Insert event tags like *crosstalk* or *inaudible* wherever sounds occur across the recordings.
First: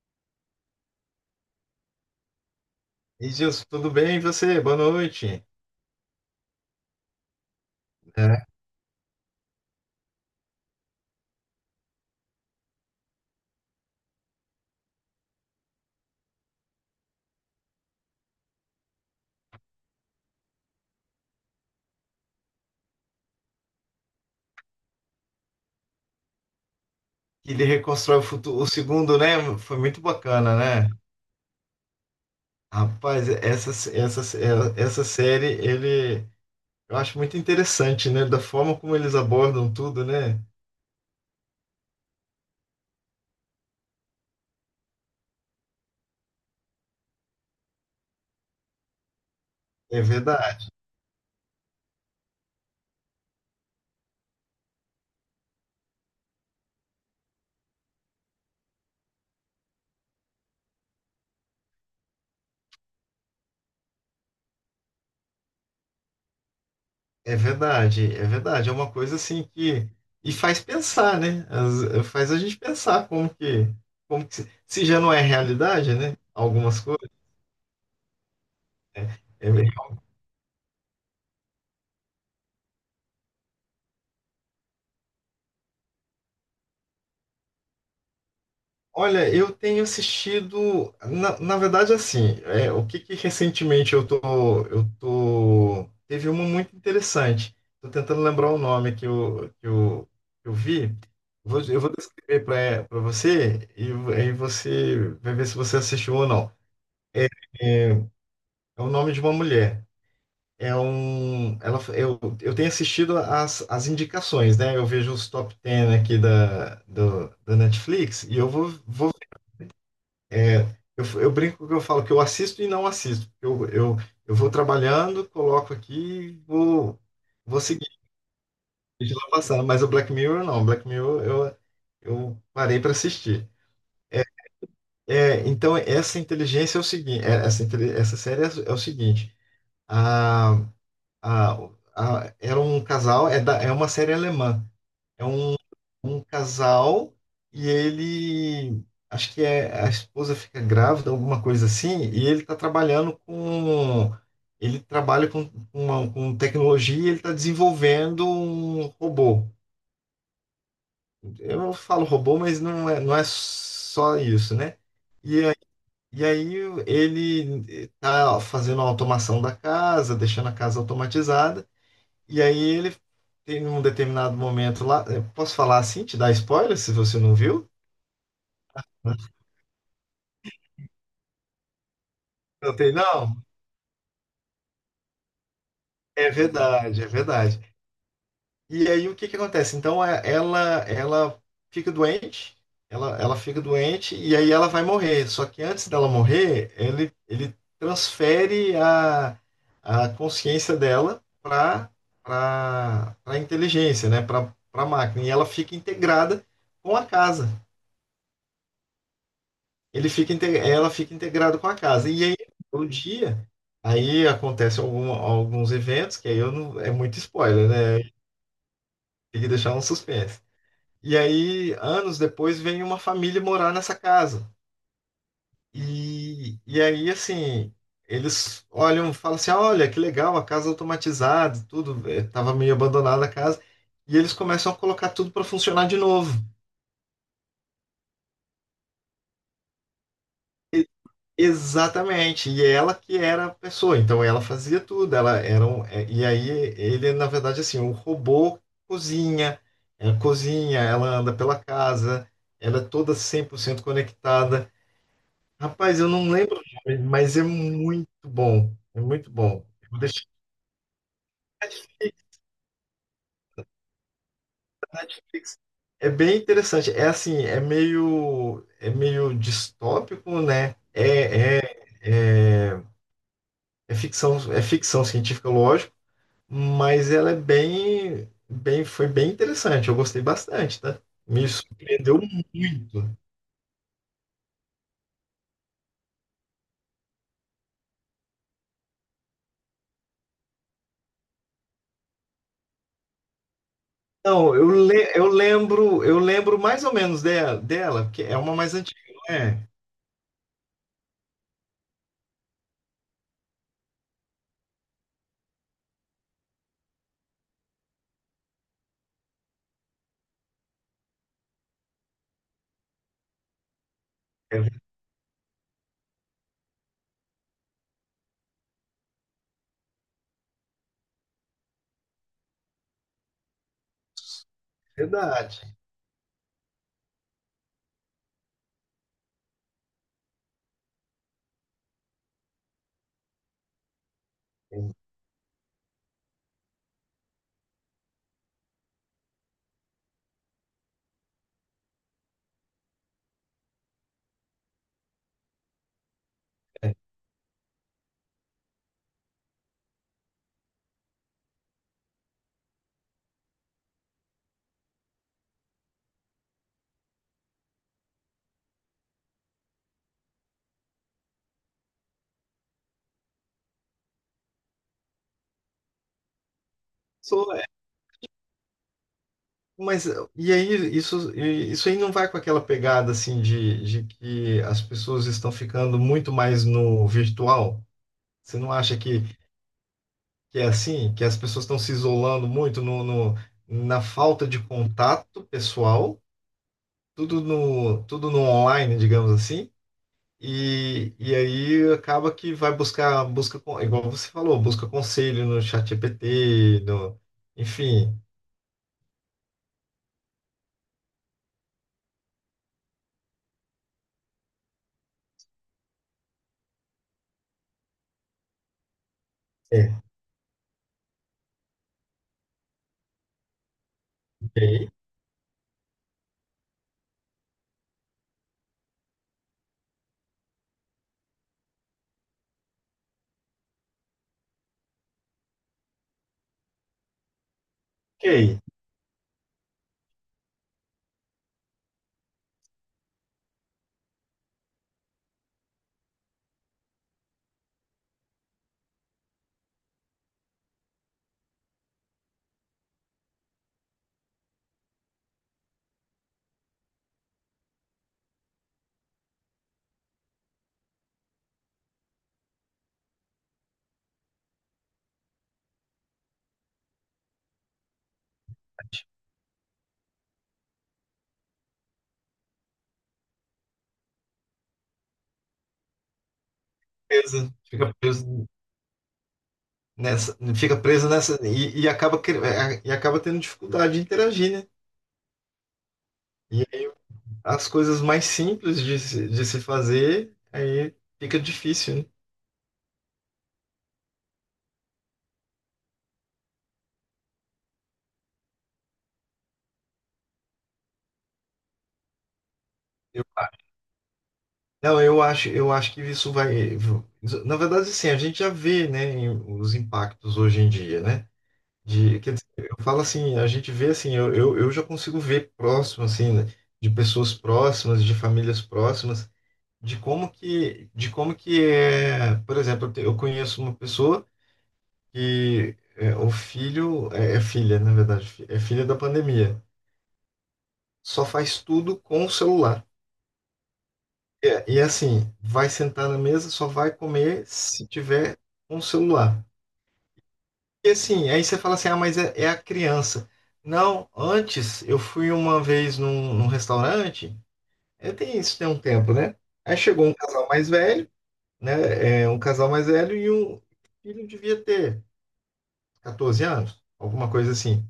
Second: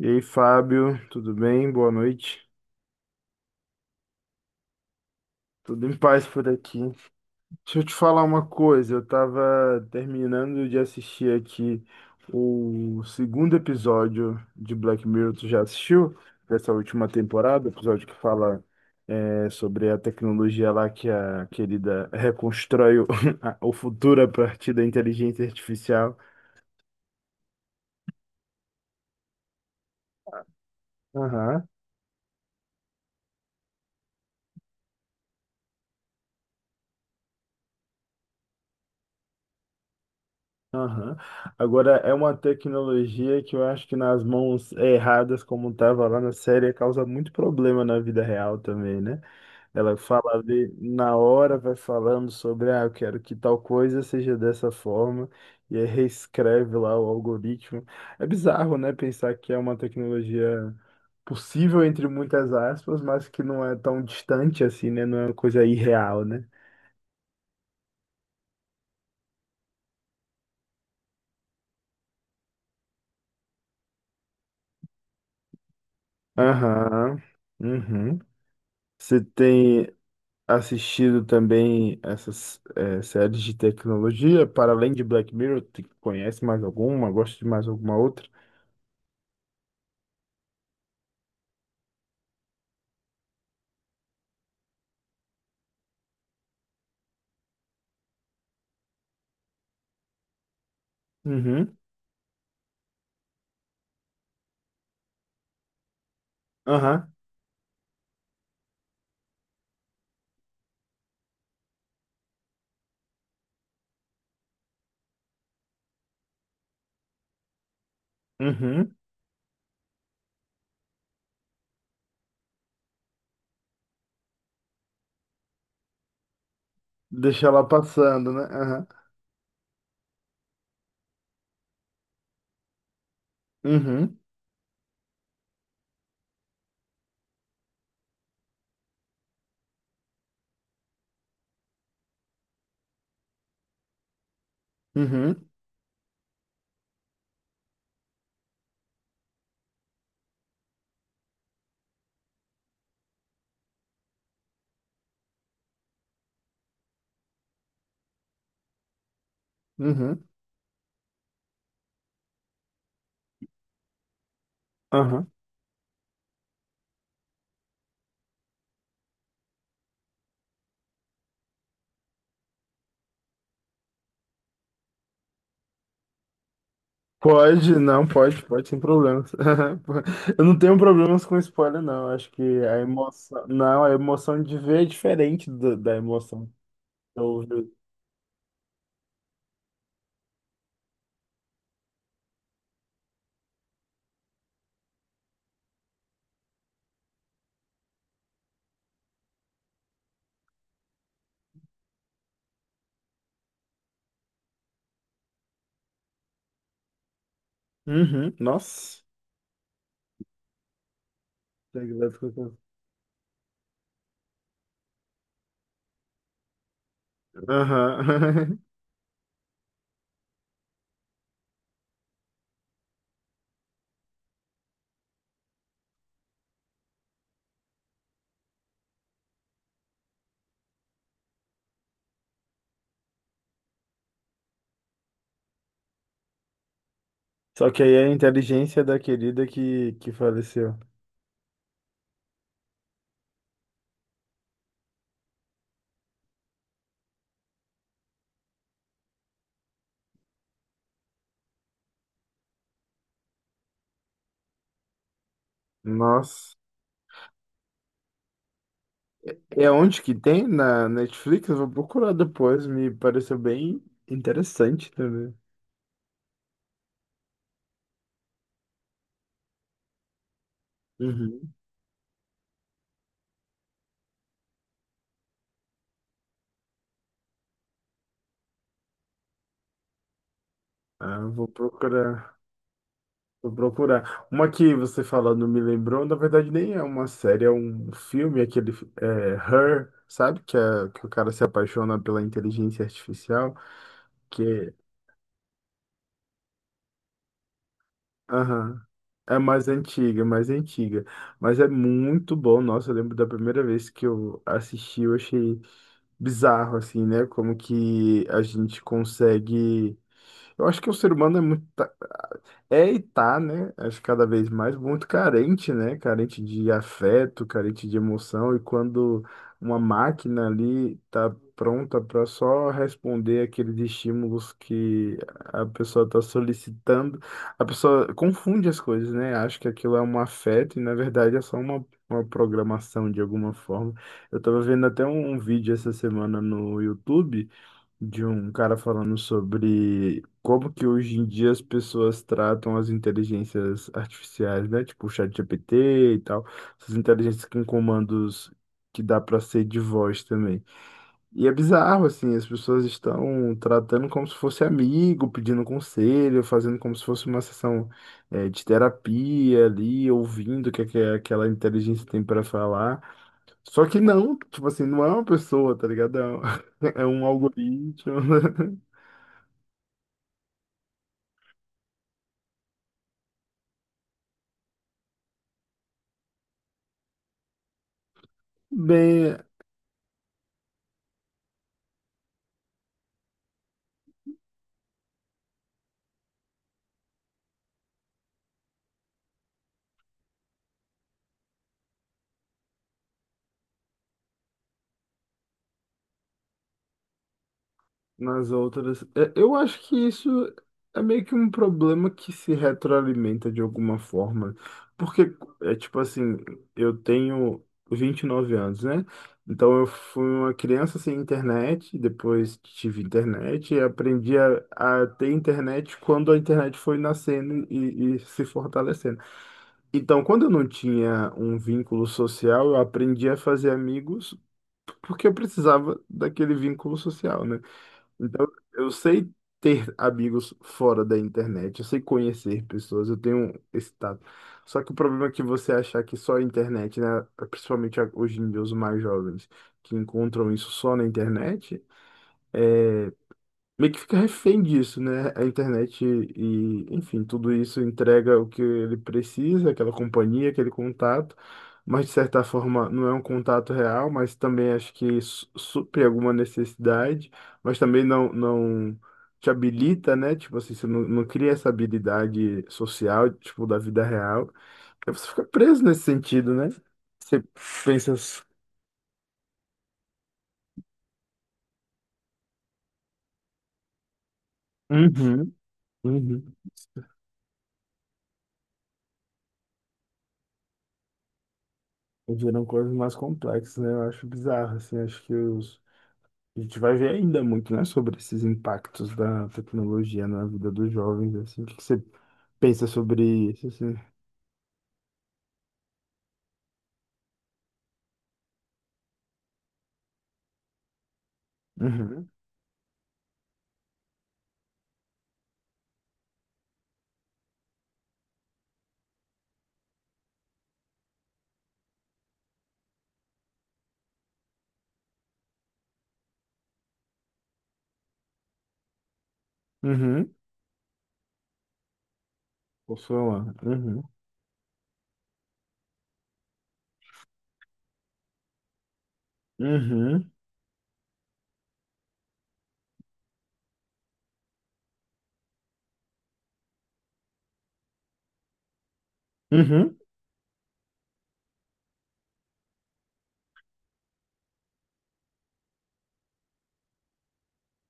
E aí, Fábio, tudo bem? Boa noite. E Gilson, tudo bem? E você? Boa noite. Tudo em paz por aqui. Deixa eu te falar uma É. coisa. Eu tava terminando de assistir aqui o segundo episódio de Black Mirror. Tu já assistiu? Dessa última temporada, episódio que fala sobre a tecnologia lá que a querida reconstrói *laughs* o futuro a partir da inteligência artificial. Ele reconstrói o futuro. O segundo, né? Foi muito bacana, né? Aham. Rapaz, essa série, ele, eu acho muito interessante, né? Da forma como eles abordam tudo, né? Aham. Agora, é uma tecnologia que eu acho que nas mãos erradas, como estava lá na série, causa muito problema na vida real também, né? Ela É fala verdade, ali na hora, vai falando sobre, ah, eu quero que tal coisa seja dessa forma, e aí reescreve lá o algoritmo. É bizarro, né? Pensar que é uma tecnologia possível, entre muitas aspas, mas que não é tão distante assim, né? Não é uma coisa irreal, né? é verdade, é verdade. É uma coisa assim que. E faz pensar, né? Faz a gente pensar como que. Como que se já não é realidade, né? Algumas coisas. Aham. Uhum. Né? Você É. tem assistido também essas séries de tecnologia, para além de Black Mirror, tu conhece mais alguma? Gosta de mais alguma outra? Olha, eu tenho assistido, na verdade, assim, é, o que que recentemente eu tô, teve uma muito interessante. Tô tentando lembrar o nome que eu vi. Uhum, Eu vou descrever para você e aí você vai ver se você assistiu ou não. aham, É, é o nome de uma mulher. É um, ela, eu tenho assistido as indicações, né? Eu vejo os top 10 aqui da Netflix e eu vou, uhum. vou É, eu brinco que eu falo que eu assisto e não assisto. Eu vou trabalhando, coloco aqui e vou, Deixa vou ela seguir, passando, né? Aham, deixa lá passando. Mas o Black Mirror não. Black Mirror eu parei para assistir. uhum, É, é, então, essa inteligência é o seguinte: é, essa, inte essa série é, é o seguinte: a, a, era um casal, é, da, é uma série alemã. É uhum, um um casal e ele, acho que é, a esposa fica grávida, alguma coisa assim, e ele está ele trabalha com, uma, com tecnologia, e ele está desenvolvendo um robô. uhum, Eu não falo robô, mas não é só isso, né? aham. E aí, e aí ele está fazendo a automação da casa, deixando a casa automatizada, e aí ele tem um determinado momento lá, eu posso falar assim, te dar spoiler se você não viu? Pode, não, pode, pode, sem problemas. *laughs* Eu não tenho problemas com spoiler, não. Acho que Não a tem, não? emoção. Não, a emoção de ver é diferente da É emoção. verdade, é De verdade. ouvir. E aí o que que acontece? Então ela fica doente, ela fica doente e aí ela vai morrer. Só que antes dela morrer, ele transfere a consciência dela para a inteligência, né? Para máquina. E ela fica integrada com a casa. Uhum, nossa. Ela fica integrada com a casa. E aí o dia. Aí acontece alguns eventos, que aí eu não, é muito spoiler, né? Aham. *laughs* Tem que deixar um suspense. E aí, anos depois, vem uma família morar nessa casa. E aí, assim, eles olham, falam assim: olha, que legal, a casa automatizada, tudo, tava meio abandonada a casa. E eles começam a colocar tudo para funcionar de novo. Só que aí é a inteligência da querida que faleceu. E- Exatamente. E ela que era a pessoa, então ela fazia tudo. Ela era um, e aí, ele, na verdade, assim, o robô cozinha, cozinha, ela anda pela casa, ela é toda 100% conectada. Rapaz, eu não Nossa. lembro o nome, mas é muito bom. É muito bom. É Eu vou onde que deixar tem? Na Netflix? Eu vou procurar aqui. depois. Me pareceu bem interessante também. É bem interessante. É assim, é meio distópico, né? Uhum. É, é, é, é ficção científica, lógico, mas ela é bem, bem, foi bem interessante. Eu gostei bastante, tá? Ah, eu Me vou surpreendeu procurar. muito. Vou procurar. Uma que você falando me lembrou, na verdade nem é uma série, é um filme, aquele Her, sabe? Que o cara se apaixona pela inteligência artificial, que Não, é. Eu lembro mais ou menos dela, porque é uma mais Aham. antiga, não É mais é? antiga, é mais antiga. Mas é muito bom. Nossa, eu lembro da primeira vez que eu assisti, eu achei bizarro, assim, né? Como que a gente consegue. Eu acho que o ser humano é muito. É, e tá, né? Acho que cada vez É mais muito carente, né? Carente de afeto, carente de emoção. E quando uma máquina ali tá pronta para só responder aqueles estímulos que a verdade. pessoa está solicitando, a pessoa confunde as coisas, né? Acha que aquilo é um afeto e na verdade é só uma programação de alguma forma. Eu tava vendo até É, um vídeo essa semana no YouTube de um cara falando sobre como que hoje em dia as pessoas tratam as inteligências artificiais, né? Tipo o ChatGPT e tal, essas é. inteligências com comandos que dá para ser de voz também. E é bizarro, assim, as pessoas estão tratando como se fosse amigo, pedindo conselho, fazendo como se fosse uma sessão, de terapia ali, ouvindo o que, é que aquela inteligência tem para falar. Só que não, tipo assim, não é uma pessoa, tá ligado? É um *laughs* é um Sou. algoritmo. *laughs* Mas e aí, isso, isso aí não vai com aquela pegada assim de que as pessoas estão ficando muito mais no virtual? Você não acha Bem, que é assim? Que as pessoas estão se isolando muito no na falta de contato pessoal, tudo no online, digamos assim, e aí acaba que vai igual você falou, busca conselho no chat GPT no, enfim. nas outras. Eu acho que isso é meio que um problema que se retroalimenta de alguma forma. Porque, é tipo assim, eu tenho 29 anos, né? Então eu É. fui uma criança sem internet, depois tive internet, e aprendi a, Ok, a ter internet quando a internet foi nascendo e se fortalecendo. Então, quando eu não tinha um vínculo social, eu aprendi a fazer amigos porque eu precisava daquele vínculo social, né? Então, ok. eu sei ter amigos fora da internet, eu sei conhecer pessoas, eu tenho esse tato. Só que o problema é que você achar que só a internet, né, principalmente hoje em dia os mais jovens, que encontram isso só na internet, meio que fica refém disso, né? A internet e, enfim, tudo isso entrega o que ele precisa, aquela companhia, aquele contato, mas de certa forma não é um contato real, mas também acho que supre alguma necessidade, mas também não te habilita, né? Tipo assim, você não cria essa habilidade social, tipo, da vida real. Aí você fica preso nesse sentido, né? Você Beleza. Pensa. Fica preso nessa e acaba tendo dificuldade de interagir, né? Uhum, uhum. E aí as coisas mais simples de se fazer aí fica difícil, né? Viram coisas mais complexas, né? Eu acho bizarro, assim, a gente vai ver ainda muito, né, sobre esses impactos da tecnologia na vida dos jovens, assim, o que que você pensa sobre Eu isso, acho. assim? Não, eu acho que isso vai. Na verdade, assim, a gente já vê, né, os impactos hoje em dia, né? De, Uhum, quer dizer, eu falo assim, a gente vê assim, eu já consigo ver próximo, assim, né, de pessoas próximas, de famílias próximas, de como que é, por exemplo, eu conheço uma pessoa que é, o filho, é, é filha, na verdade, é filha da pandemia. uhum, Só faz tudo com o celular. posso falar, uhum, É, e assim, vai sentar na mesa, só vai comer se tiver um celular. uhum, E assim, aí você fala assim, ah, mas é, é a criança. Não, antes eu fui uma vez num restaurante, é, tem isso tem um tempo, né? Aí uhum. chegou um casal mais velho, né? É, um casal mais velho e um filho devia ter 14 anos, alguma coisa assim.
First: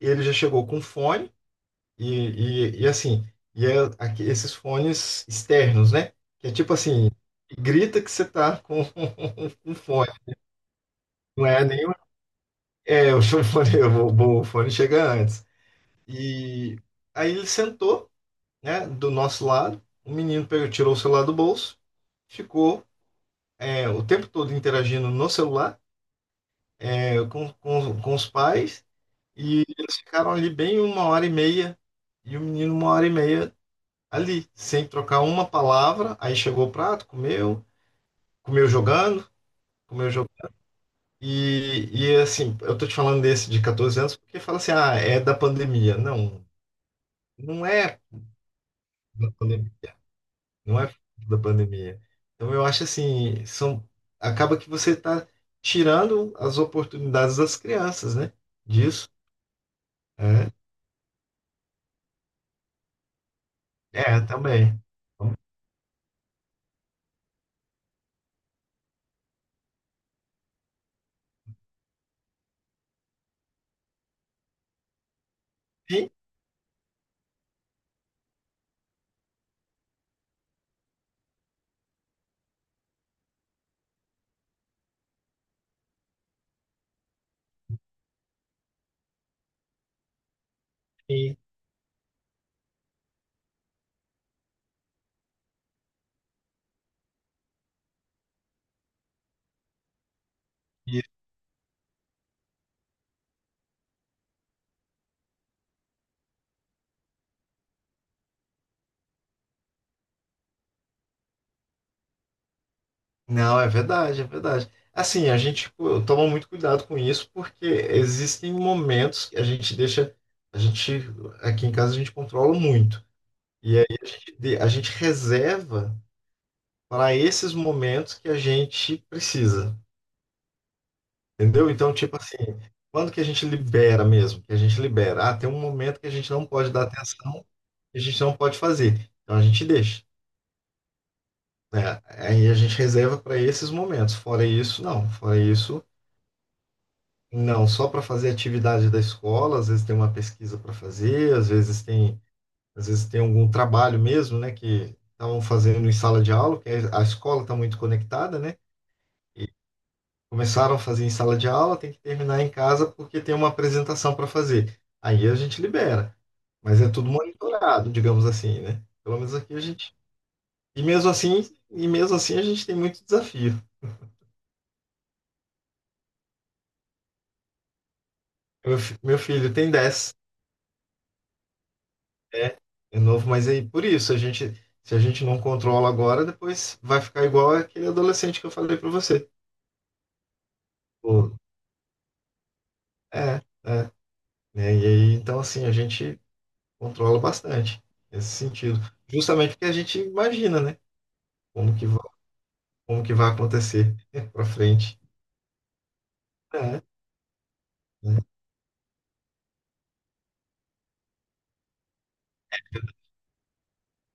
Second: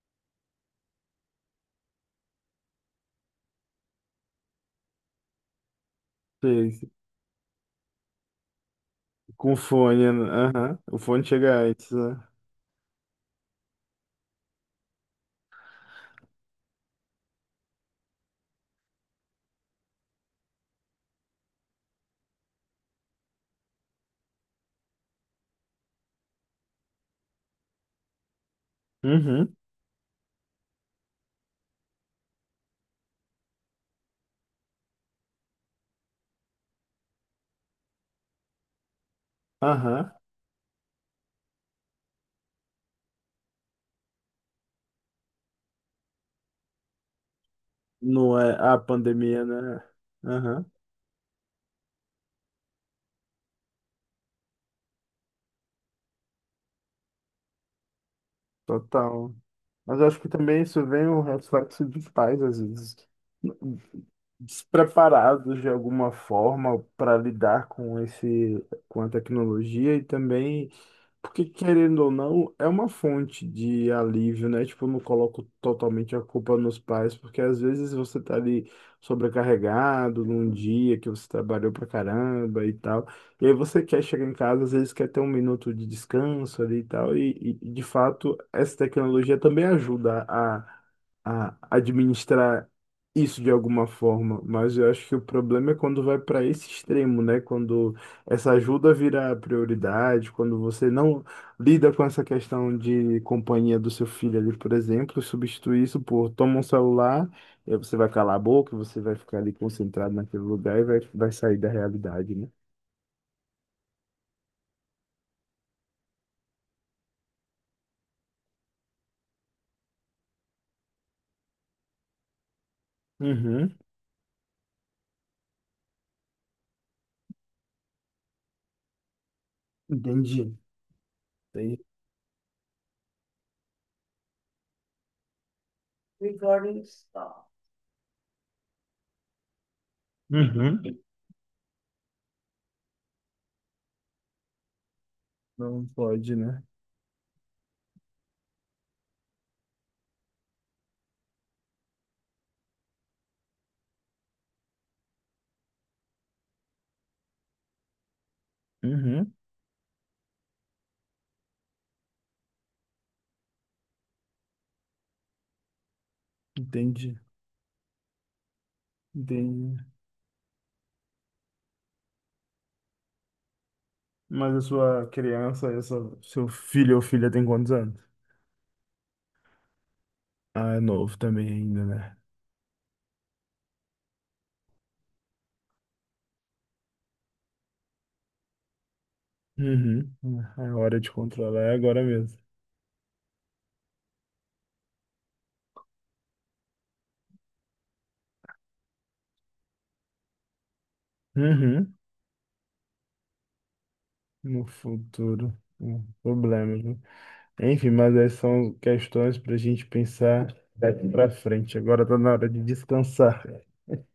Ele já chegou com fone. E, e assim, e é aqui, esses fones externos, né? Que é Sei, tipo sei. assim, grita que você tá com Com *laughs* um fone. fone, né? Aham, o fone Não chega é antes, nenhum. né? É, o *laughs* fone, o fone chega antes. E aí ele sentou, né, do nosso lado. O menino pegou, tirou o celular do bolso, ficou é, o tempo todo interagindo no celular, é, com os pais. Uhum, E eles ficaram ali bem uma hora e meia. E o menino, uma hora e meia ali, sem trocar uma palavra. Aí chegou o prato, comeu, comeu jogando, comeu aham, jogando. E assim, eu tô te falando desse de 14 anos porque fala assim, ah, é da pandemia. Não, não é não é a da pandemia, pandemia. né? Aham, Não é da pandemia. Então eu acho assim, são, acaba que você tá tirando as oportunidades das crianças, né? Disso. total. Mas eu acho que É, também isso vem um reflexo dos pais, às vezes, é também. Então, despreparados de alguma forma para lidar com esse, com a tecnologia e também. Porque, querendo ou não, é uma fonte de alívio, né? Tipo, eu não coloco sim, totalmente a culpa nos pais, porque às vezes você tá ali sobrecarregado num dia que você trabalhou pra caramba e tal. E aí você quer chegar em casa, às vezes quer ter um minuto de descanso ali e tal. E, de fato, essa tecnologia também ajuda a, sim. a administrar isso de alguma forma. Mas eu acho que o problema é quando vai para esse extremo, né? Quando essa ajuda vira prioridade quando você não lida com essa questão de companhia do seu filho ali, por exemplo, substitui isso por toma um celular, e aí você vai calar a boca, você vai ficar ali concentrado naquele lugar e vai sair da realidade, né? Não, é verdade, é verdade. Assim, a gente, pô, toma muito cuidado com isso, porque existem momentos que a gente deixa, a gente, aqui em casa a gente controla muito. Uhum, E aí a gente reserva para esses momentos que a gente precisa, entendi. entendeu? Entendi. Então, tipo assim, quando que a gente libera mesmo? Que a gente libera. Ah, tem um momento que a gente não pode dar atenção, que a gente não pode fazer. Então a gente deixa, Uhum. né? Aí a gente reserva para esses momentos. Fora isso, não. Fora isso. Não pode, né? Não, só para fazer atividade da escola, às vezes tem uma pesquisa para fazer, às vezes tem algum trabalho mesmo, né, que estavam fazendo em sala de aula, que a escola está muito conectada, né? Uhum, Começaram a fazer em sala de aula, tem que terminar em casa porque tem uma apresentação para fazer. Aí a gente libera, mas é tudo entendi. monitorado, digamos assim, né? Pelo menos aqui a Entendi. gente. E mesmo assim a gente tem muito desafio. Mas a sua criança, essa, seu filho ou filha tem quantos anos? Meu, meu filho tem 10. Ah, é novo também ainda, né? É, é novo, mas aí por isso a gente, se a gente não controla agora, depois vai ficar igual aquele adolescente que eu falei pra você. Uhum. A hora de Pô, controlar é agora mesmo. é, é, né? E aí, então assim, a gente controla bastante nesse sentido, justamente porque a gente imagina, né? Como que Uhum. vai, como que vai acontecer *laughs* pra No frente. futuro. Problemas, É, né? Enfim, mas né? essas são questões para a gente pensar daqui para frente. Agora está na hora de descansar.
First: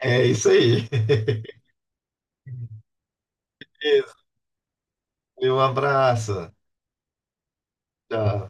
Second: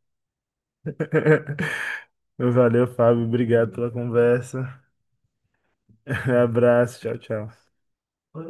É isso aí. *laughs* *laughs* Valeu, Fábio. Obrigado pela Isso. conversa. Um *laughs* abraço. Abraço. Tchau, tchau. Tchau.